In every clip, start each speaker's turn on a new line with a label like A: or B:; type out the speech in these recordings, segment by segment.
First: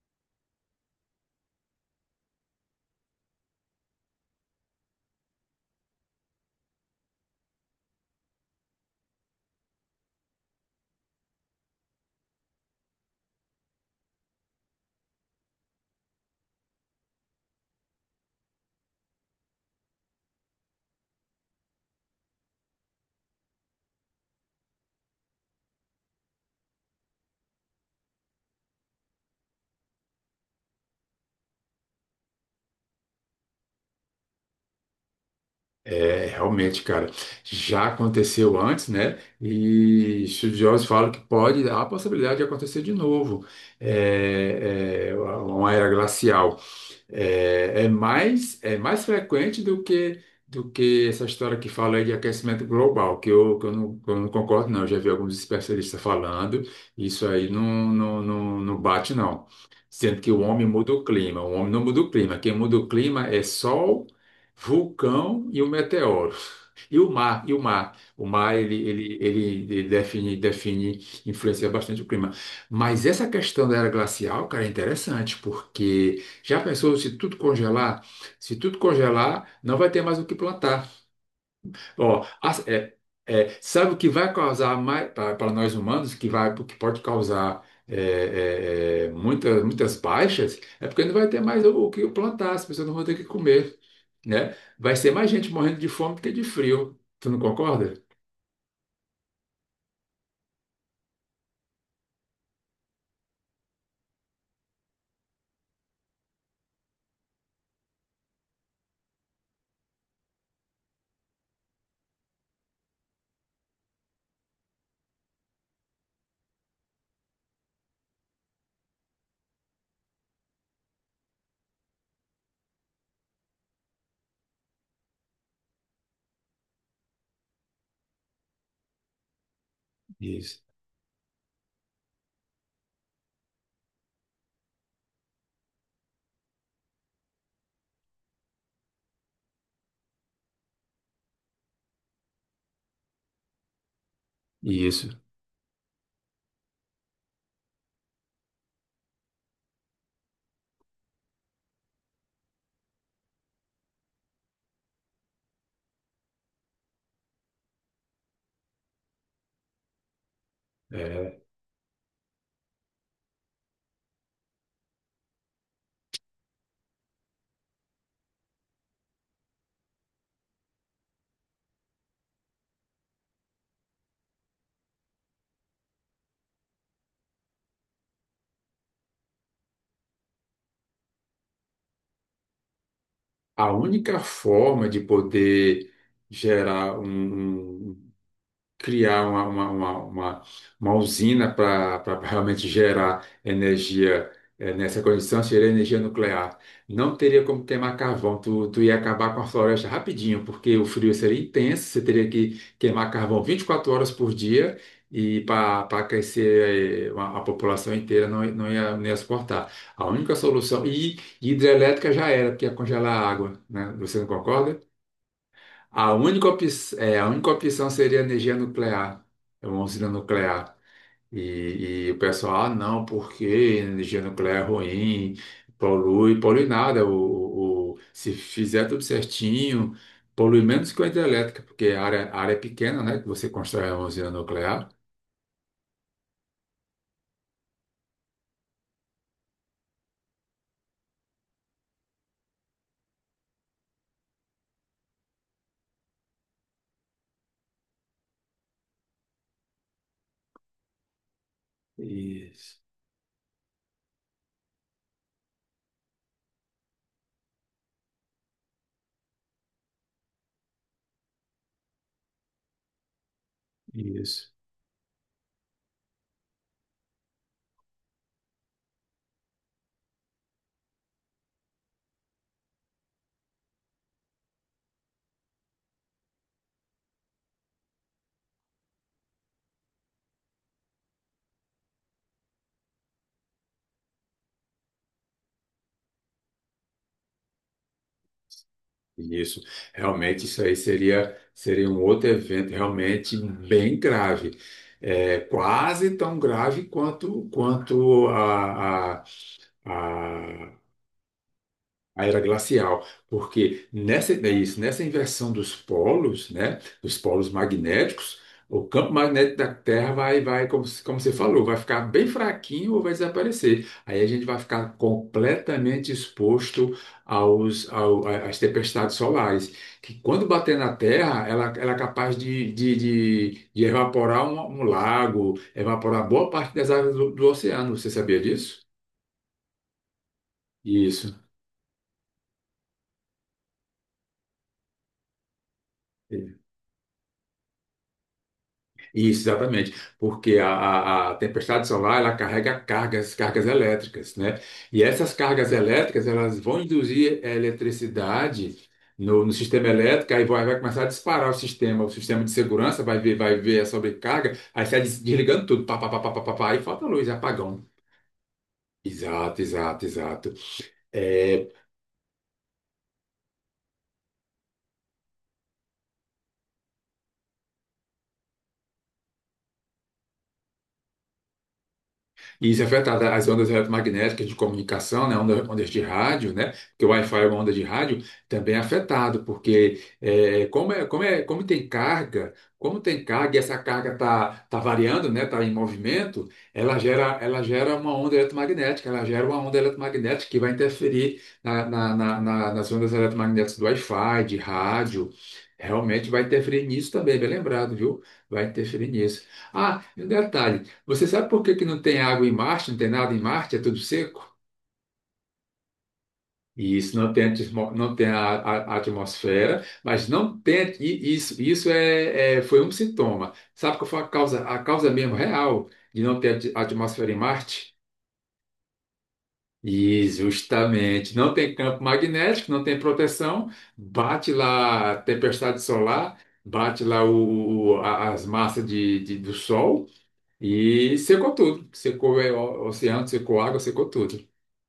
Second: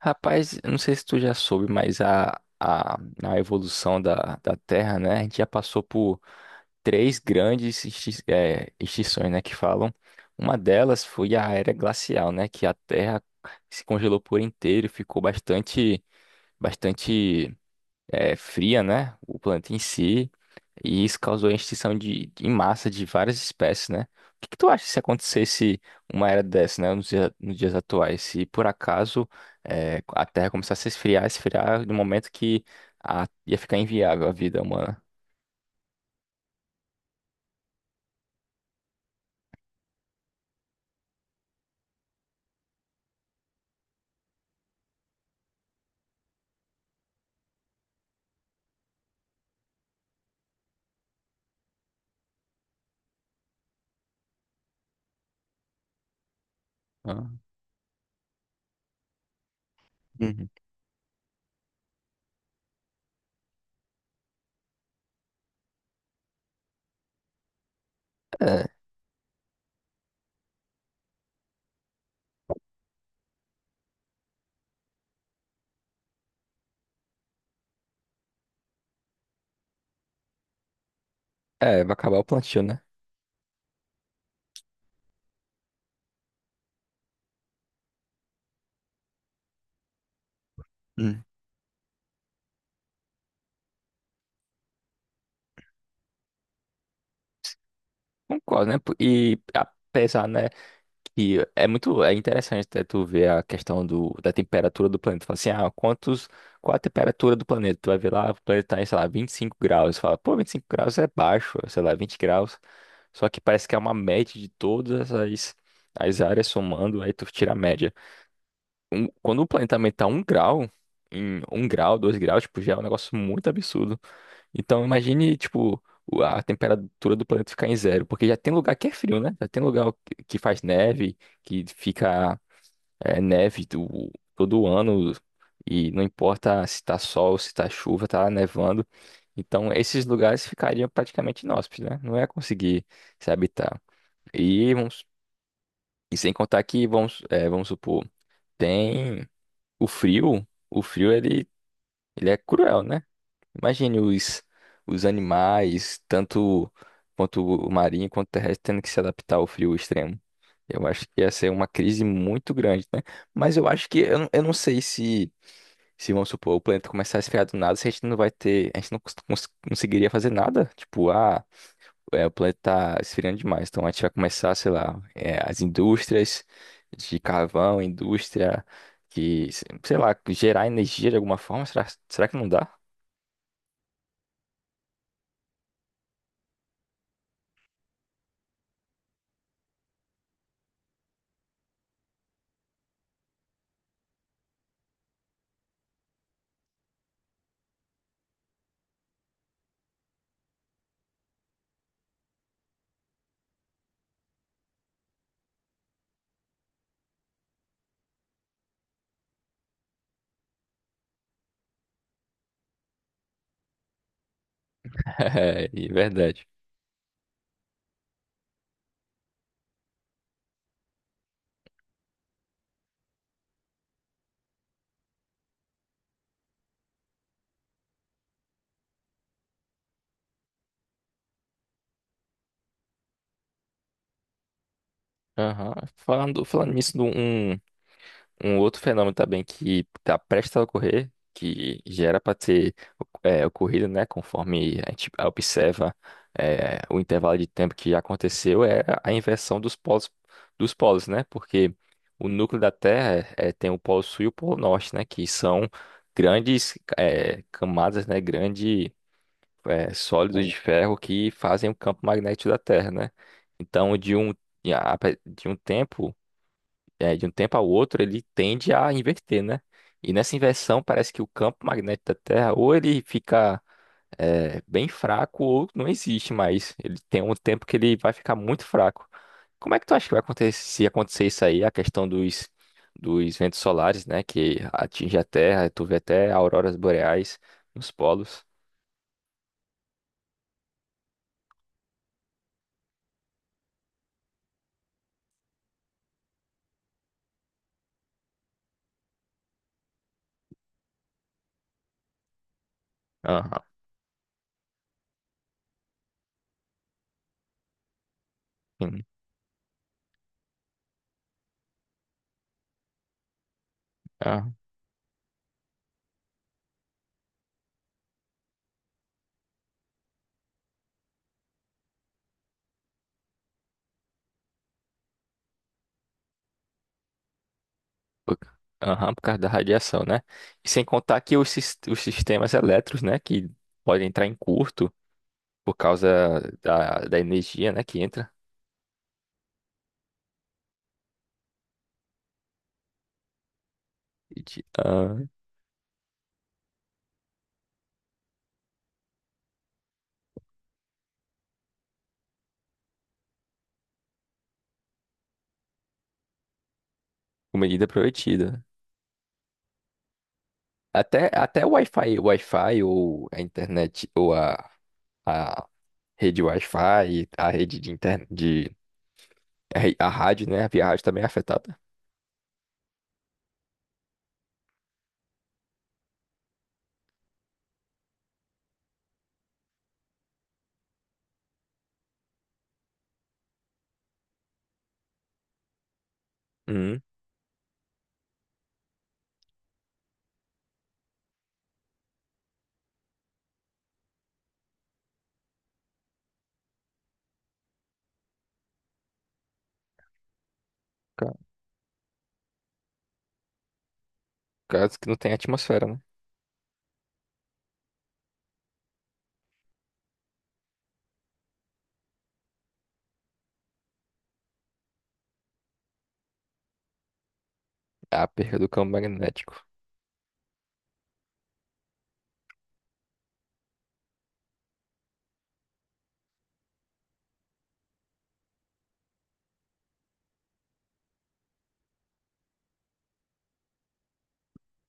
A: Rapaz, eu não sei se tu já soube, mas a, a evolução da Terra, né? A gente já passou por três grandes extinções, né? Que falam. Uma delas foi a era glacial, né? Que a Terra se congelou por inteiro, e ficou bastante fria, né? O planeta em si. E isso causou a extinção em massa de várias espécies, né? O que que tu acha se acontecesse uma era dessa, né? Nos dias atuais? Se por acaso a Terra começasse a esfriar, esfriar no momento que ia ficar inviável a vida humana.
B: É, realmente, cara, já aconteceu antes, né? E estudiosos falam que pode, há a possibilidade de acontecer de novo, uma era glacial. É, é mais frequente do que essa história que fala aí de aquecimento global, que eu não concordo, não. Eu já vi alguns especialistas falando, isso
A: Ah.
B: aí não, não bate, não. Sendo que o
A: Uhum.
B: homem muda o clima, o homem não muda o clima. Quem muda o clima é sol, vulcão e o meteoro. E o mar, e o mar. O mar,
A: É,
B: ele define, define, influencia bastante o clima. Mas essa questão da era glacial, cara, é interessante, porque já pensou se tudo congelar? Se tudo congelar, não vai ter mais o que plantar.
A: é, vai acabar o
B: Ó,
A: plantio,
B: as-
A: né?
B: é- é, sabe o que vai causar mais para nós humanos, que vai, que pode causar muitas, muitas baixas? É porque não
A: Uhum.
B: vai ter mais o que plantar, as pessoas não vão ter o que comer, né? Vai ser mais gente morrendo de fome do que de frio. Tu não concorda?
A: Concordo, né? E apesar, né? E é muito, é interessante até tu ver a questão do, da temperatura do planeta. Tu fala assim, ah, quantos, qual a temperatura do planeta? Tu vai ver lá, o planeta tá em, sei lá, 25 graus. Tu fala, pô, 25 graus é baixo, sei lá, 20 graus. Só que parece que é uma média de todas as, as áreas somando, aí tu tira a média. Quando o planeta aumenta um grau, em um grau, dois graus, tipo, já é um negócio muito absurdo. Então imagine, tipo, a temperatura do planeta ficar em zero, porque já tem lugar que é frio, né? Já tem lugar que
B: Isso.
A: faz neve, que fica neve do, todo ano, e não importa se tá sol, se tá chuva, tá nevando. Então esses lugares ficariam praticamente inóspitos, né? Não ia conseguir se habitar. E, vamos,
B: Isso.
A: e sem contar que, vamos, é, vamos supor, tem o frio ele, ele é cruel, né? Imagine os animais, tanto quanto o marinho quanto o terrestre, tendo que se adaptar ao frio extremo. Eu acho que
B: É.
A: essa é uma crise muito grande, né? Mas eu acho que eu não sei se, se, vamos supor, o planeta começar a esfriar do nada, se a gente não vai ter, a gente não conseguiria fazer nada. Tipo, ah, é, o planeta tá esfriando demais, então a gente vai começar, sei lá, é, as indústrias de carvão, indústria que, sei lá, gerar energia de alguma forma. Será, será que não dá?
B: A única forma de poder gerar um, um, criar uma usina para realmente gerar energia nessa condição, seria energia nuclear. Não teria como queimar carvão, tu ia acabar com a floresta rapidinho, porque o frio seria intenso, você teria que queimar carvão 24 horas por dia. E para aquecer a população inteira não ia suportar. A única solução. E hidrelétrica já era, porque ia congelar a água, né? Você não concorda?
A: É, é
B: A
A: verdade.
B: única, op- a única opção seria energia nuclear, é uma usina nuclear. E o pessoal, ah, não, porque energia nuclear é ruim, polui, polui nada. Se fizer tudo certinho, polui menos que a hidrelétrica, porque a área é pequena, né? Que você constrói uma usina nuclear.
A: Aham. Falando, falando nisso, de um, um outro fenômeno também que está prestes a ocorrer, que já era para ter ocorrido, né, conforme a gente observa o intervalo de tempo que já aconteceu, é a inversão dos polos, né? Porque o núcleo da
B: Isso.
A: Terra é, tem o polo sul e o polo norte, né? Que são grandes camadas, né? Grandes sólidos de ferro que fazem o campo magnético da Terra, né? Então, de um,
B: Isso.
A: de a- de um tempo de um tempo ao outro, ele tende a inverter, né? E nessa inversão, parece que o campo magnético da Terra, ou ele fica bem fraco, ou não existe mais. Ele tem um tempo que ele vai ficar muito fraco. Como é que tu acha que vai acontecer se acontecer isso aí, a questão dos, dos ventos solares, né? Que atinge a Terra, tu vê até auroras boreais nos polos.
B: Isso, realmente isso aí seria um outro evento realmente bem grave, é, quase tão grave quanto a, a era glacial,
A: Aham.
B: porque nessa, é isso, nessa inversão dos polos, né, dos polos magnéticos, o
A: Sim.
B: campo magnético da Terra vai, vai como, se- como você falou, vai ficar bem fraquinho ou vai desaparecer. Aí a gente
A: Aham.
B: vai ficar completamente exposto às tempestades solares, que quando bater na Terra, ela é capaz de evaporar um lago, evaporar boa parte das águas do oceano. Você
A: Por
B: sabia disso?
A: aham, por causa da radiação, né? E sem contar
B: Isso.
A: que os, os sistemas elétricos, né? Que podem entrar em curto por causa da, da energia, né, que entra
B: Isso, exatamente, porque a tempestade solar ela carrega cargas, cargas elétricas,
A: e
B: né?
A: de-
B: E
A: ah,
B: essas cargas elétricas elas vão induzir a eletricidade no sistema elétrico, aí vai começar a disparar o sistema de segurança vai ver a sobrecarga, aí sai desligando tudo, pá, pá, pá, pá, pá, pá, pá, aí falta luz, é
A: com
B: apagão.
A: medida prometida.
B: Exato, exato, exato.
A: Até, até
B: É,
A: O Wi-Fi ou a internet, ou a rede Wi-Fi, a rede de internet, de, a, a rádio, né, a via rádio também é afetada.
B: E isso afeta as ondas eletromagnéticas de comunicação, né? Ondas de rádio, né? Porque o Wi-Fi é uma onda de rádio, também é afetado, porque como tem carga e essa carga está variando, né? Está em movimento,
A: Uhum.
B: ela gera uma onda eletromagnética, ela gera uma onda eletromagnética que vai interferir nas ondas eletromagnéticas do Wi-Fi, de rádio. Realmente vai interferir nisso também, bem lembrado, viu? Vai interferir nisso. Ah, e um detalhe. Você
A: Ca-
B: sabe por que que não tem água em Marte, não tem nada em Marte, é tudo seco?
A: Caso que não tenha atmosfera, né?
B: Isso, não tem, não tem a atmosfera, mas não tem, e isso, foi um sintoma. Sabe qual foi a causa mesmo real de não ter atmosfera em Marte?
A: A perda do campo magnético.
B: E justamente, não tem campo magnético, não tem proteção, bate lá a tempestade solar, bate lá as massas do Sol e secou tudo. Secou é, o oceano, secou água, secou tudo.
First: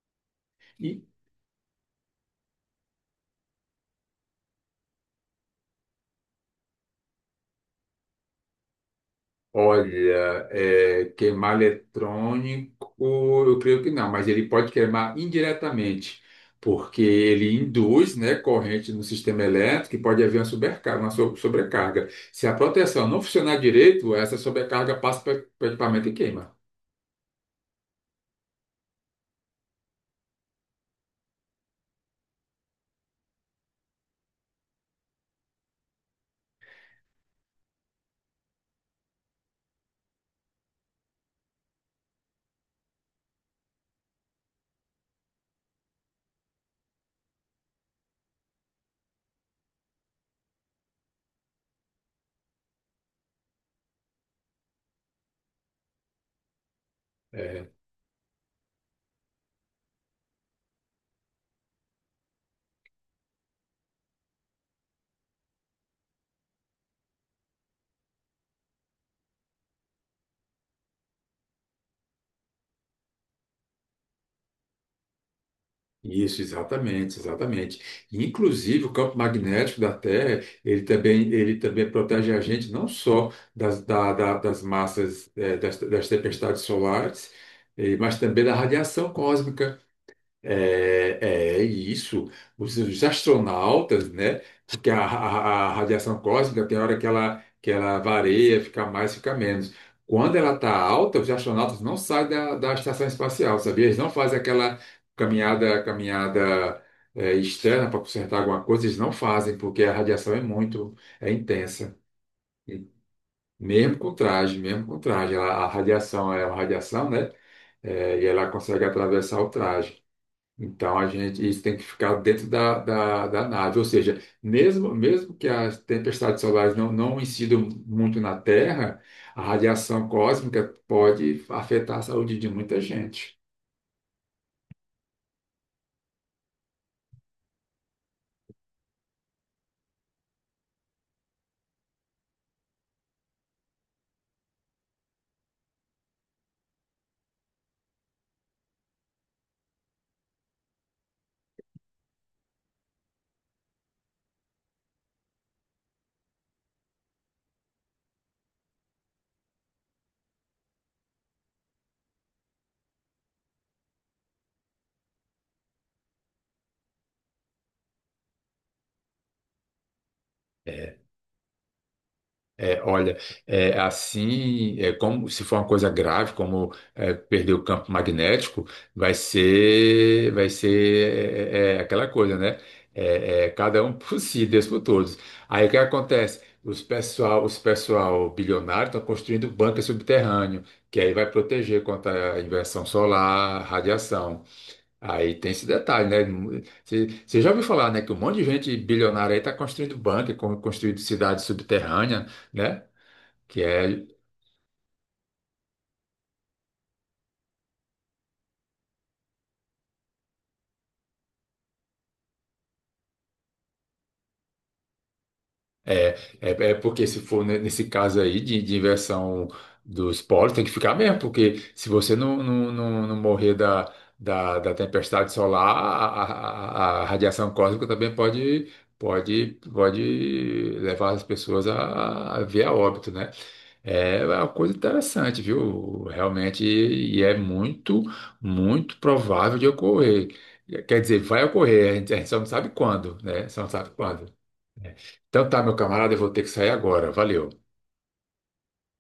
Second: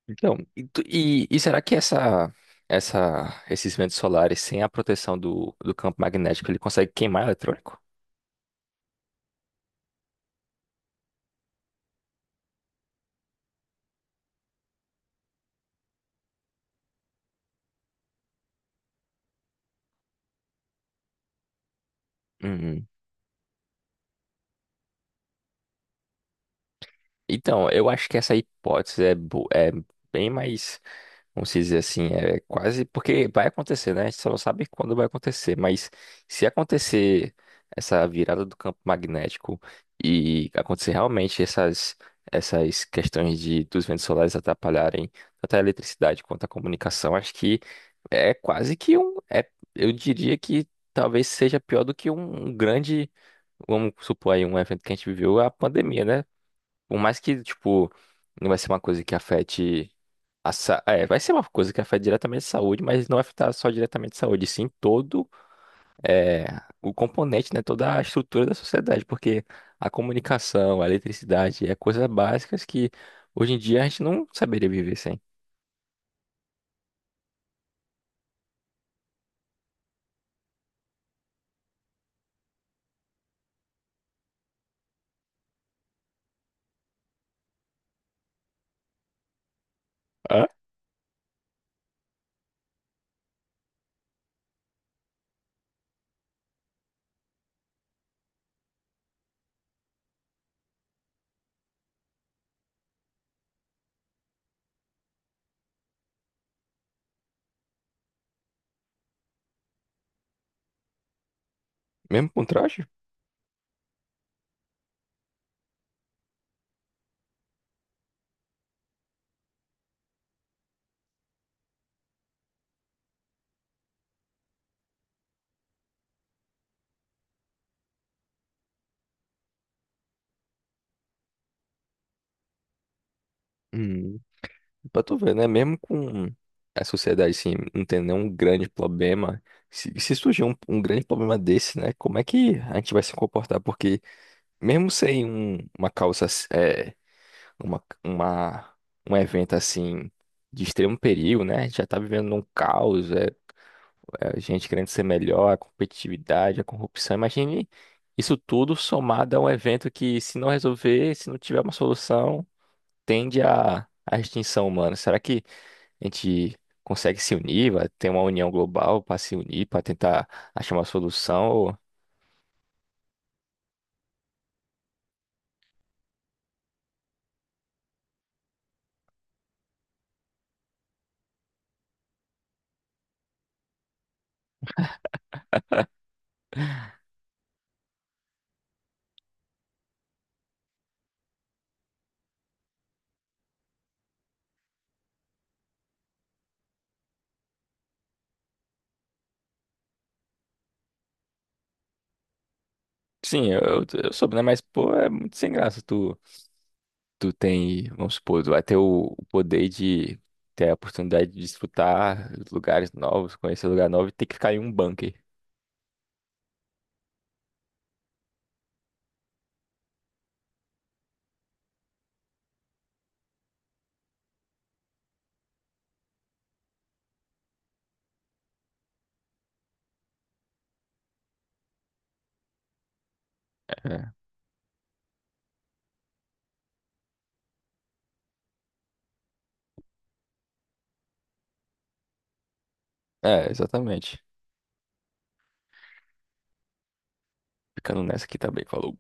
A: Então, e, e será que essa, esses ventos solares, sem a proteção do, do campo magnético, ele consegue queimar eletrônico?
B: Olha, é, queimar eletrônico, eu creio que não, mas ele pode queimar indiretamente, porque ele induz, né, corrente no sistema elétrico e pode haver uma sobrecarga, sobrecarga. Se a proteção não funcionar direito, essa sobrecarga passa para o equipamento e queima.
A: Então, eu acho que essa hipótese é, é bem mais, vamos dizer assim, é quase porque vai acontecer, né? A gente só não sabe quando vai acontecer, mas se acontecer essa virada do campo magnético e acontecer realmente essas essas questões de dos ventos solares atrapalharem tanto a eletricidade quanto a comunicação, acho que é quase que um, é, eu diria que talvez seja pior do que um um grande. Vamos supor aí um evento que a gente viveu, a pandemia, né? Por mais que,
B: É,
A: tipo, não vai ser uma coisa que afete a sa... é, vai ser uma coisa que afete diretamente a saúde, mas não vai afetar só diretamente a saúde, sim todo é, o componente, né, toda a estrutura da sociedade, porque a comunicação, a eletricidade, é coisas básicas que hoje em dia a gente não saberia viver sem.
B: Isso, exatamente, exatamente. Inclusive, o campo magnético da Terra, ele também protege a gente não só das massas, das tempestades solares, mas também da radiação cósmica.
A: Ah,
B: É, é isso, os astronautas, né? Porque a radiação cósmica tem hora que ela varia, fica mais, fica menos. Quando ela está alta, os astronautas não saem da estação espacial, sabia? Eles não fazem aquela caminhada é, externa para consertar alguma coisa, eles não fazem, porque a radiação é muito, é intensa.
A: mesmo com traje?
B: E mesmo com traje, a radiação é uma radiação, né? É, e ela consegue atravessar o traje. Então a gente isso tem que ficar dentro da nave, ou seja, mesmo que as tempestades solares não incidam muito na Terra, a radiação cósmica pode afetar a saúde de muita gente.
A: Hum, pra tu ver, né, mesmo com a sociedade, assim, não tendo nenhum grande problema, se surgir um, um grande problema desse, né, como é que a gente vai se comportar? Porque mesmo sem um, uma causa, é, uma, um evento assim de extremo perigo, né? A gente já tá vivendo num caos, é, é gente querendo ser melhor, a competitividade, a corrupção. Imagine isso tudo somado a um evento que, se não resolver, se não tiver uma solução, tende à, à extinção humana. Será que a gente consegue se unir, vai ter uma união global para se unir, para tentar achar uma solução? Ou-
B: É, olha, é, assim, é, como se for uma coisa grave, como é, perder o campo magnético, vai ser é aquela coisa, né? É, é, cada um por si, Deus por todos. Aí o que acontece? Os pessoal bilionário estão construindo bunker subterrâneo, que aí vai proteger contra a inversão solar, radiação. Aí tem esse detalhe, né? Você já ouviu falar, né, que um monte de gente bilionária aí está construindo bunker, construindo cidade subterrânea, né?
A: Sim,
B: Que é,
A: eu soube, né? Mas, pô, é muito sem graça tu. Tu tem, vamos supor, tu vai ter o poder de ter a oportunidade de desfrutar lugares novos, conhecer lugar novo e ter que ficar em um bunker.
B: é, é, É porque se for nesse caso aí de inversão dos polos, tem que ficar mesmo, porque se você não morrer da tempestade solar, a radiação cósmica também pode, pode levar as pessoas a ver a óbito, né?
A: É,
B: É uma coisa interessante, viu? Realmente, e é muito, muito provável de ocorrer. Quer dizer, vai ocorrer, a gente só não sabe quando, né?
A: é,
B: Só não sabe
A: exatamente.
B: quando. Então tá, meu camarada, eu vou ter que sair agora. Valeu.
A: Ficando nessa aqui também, falou.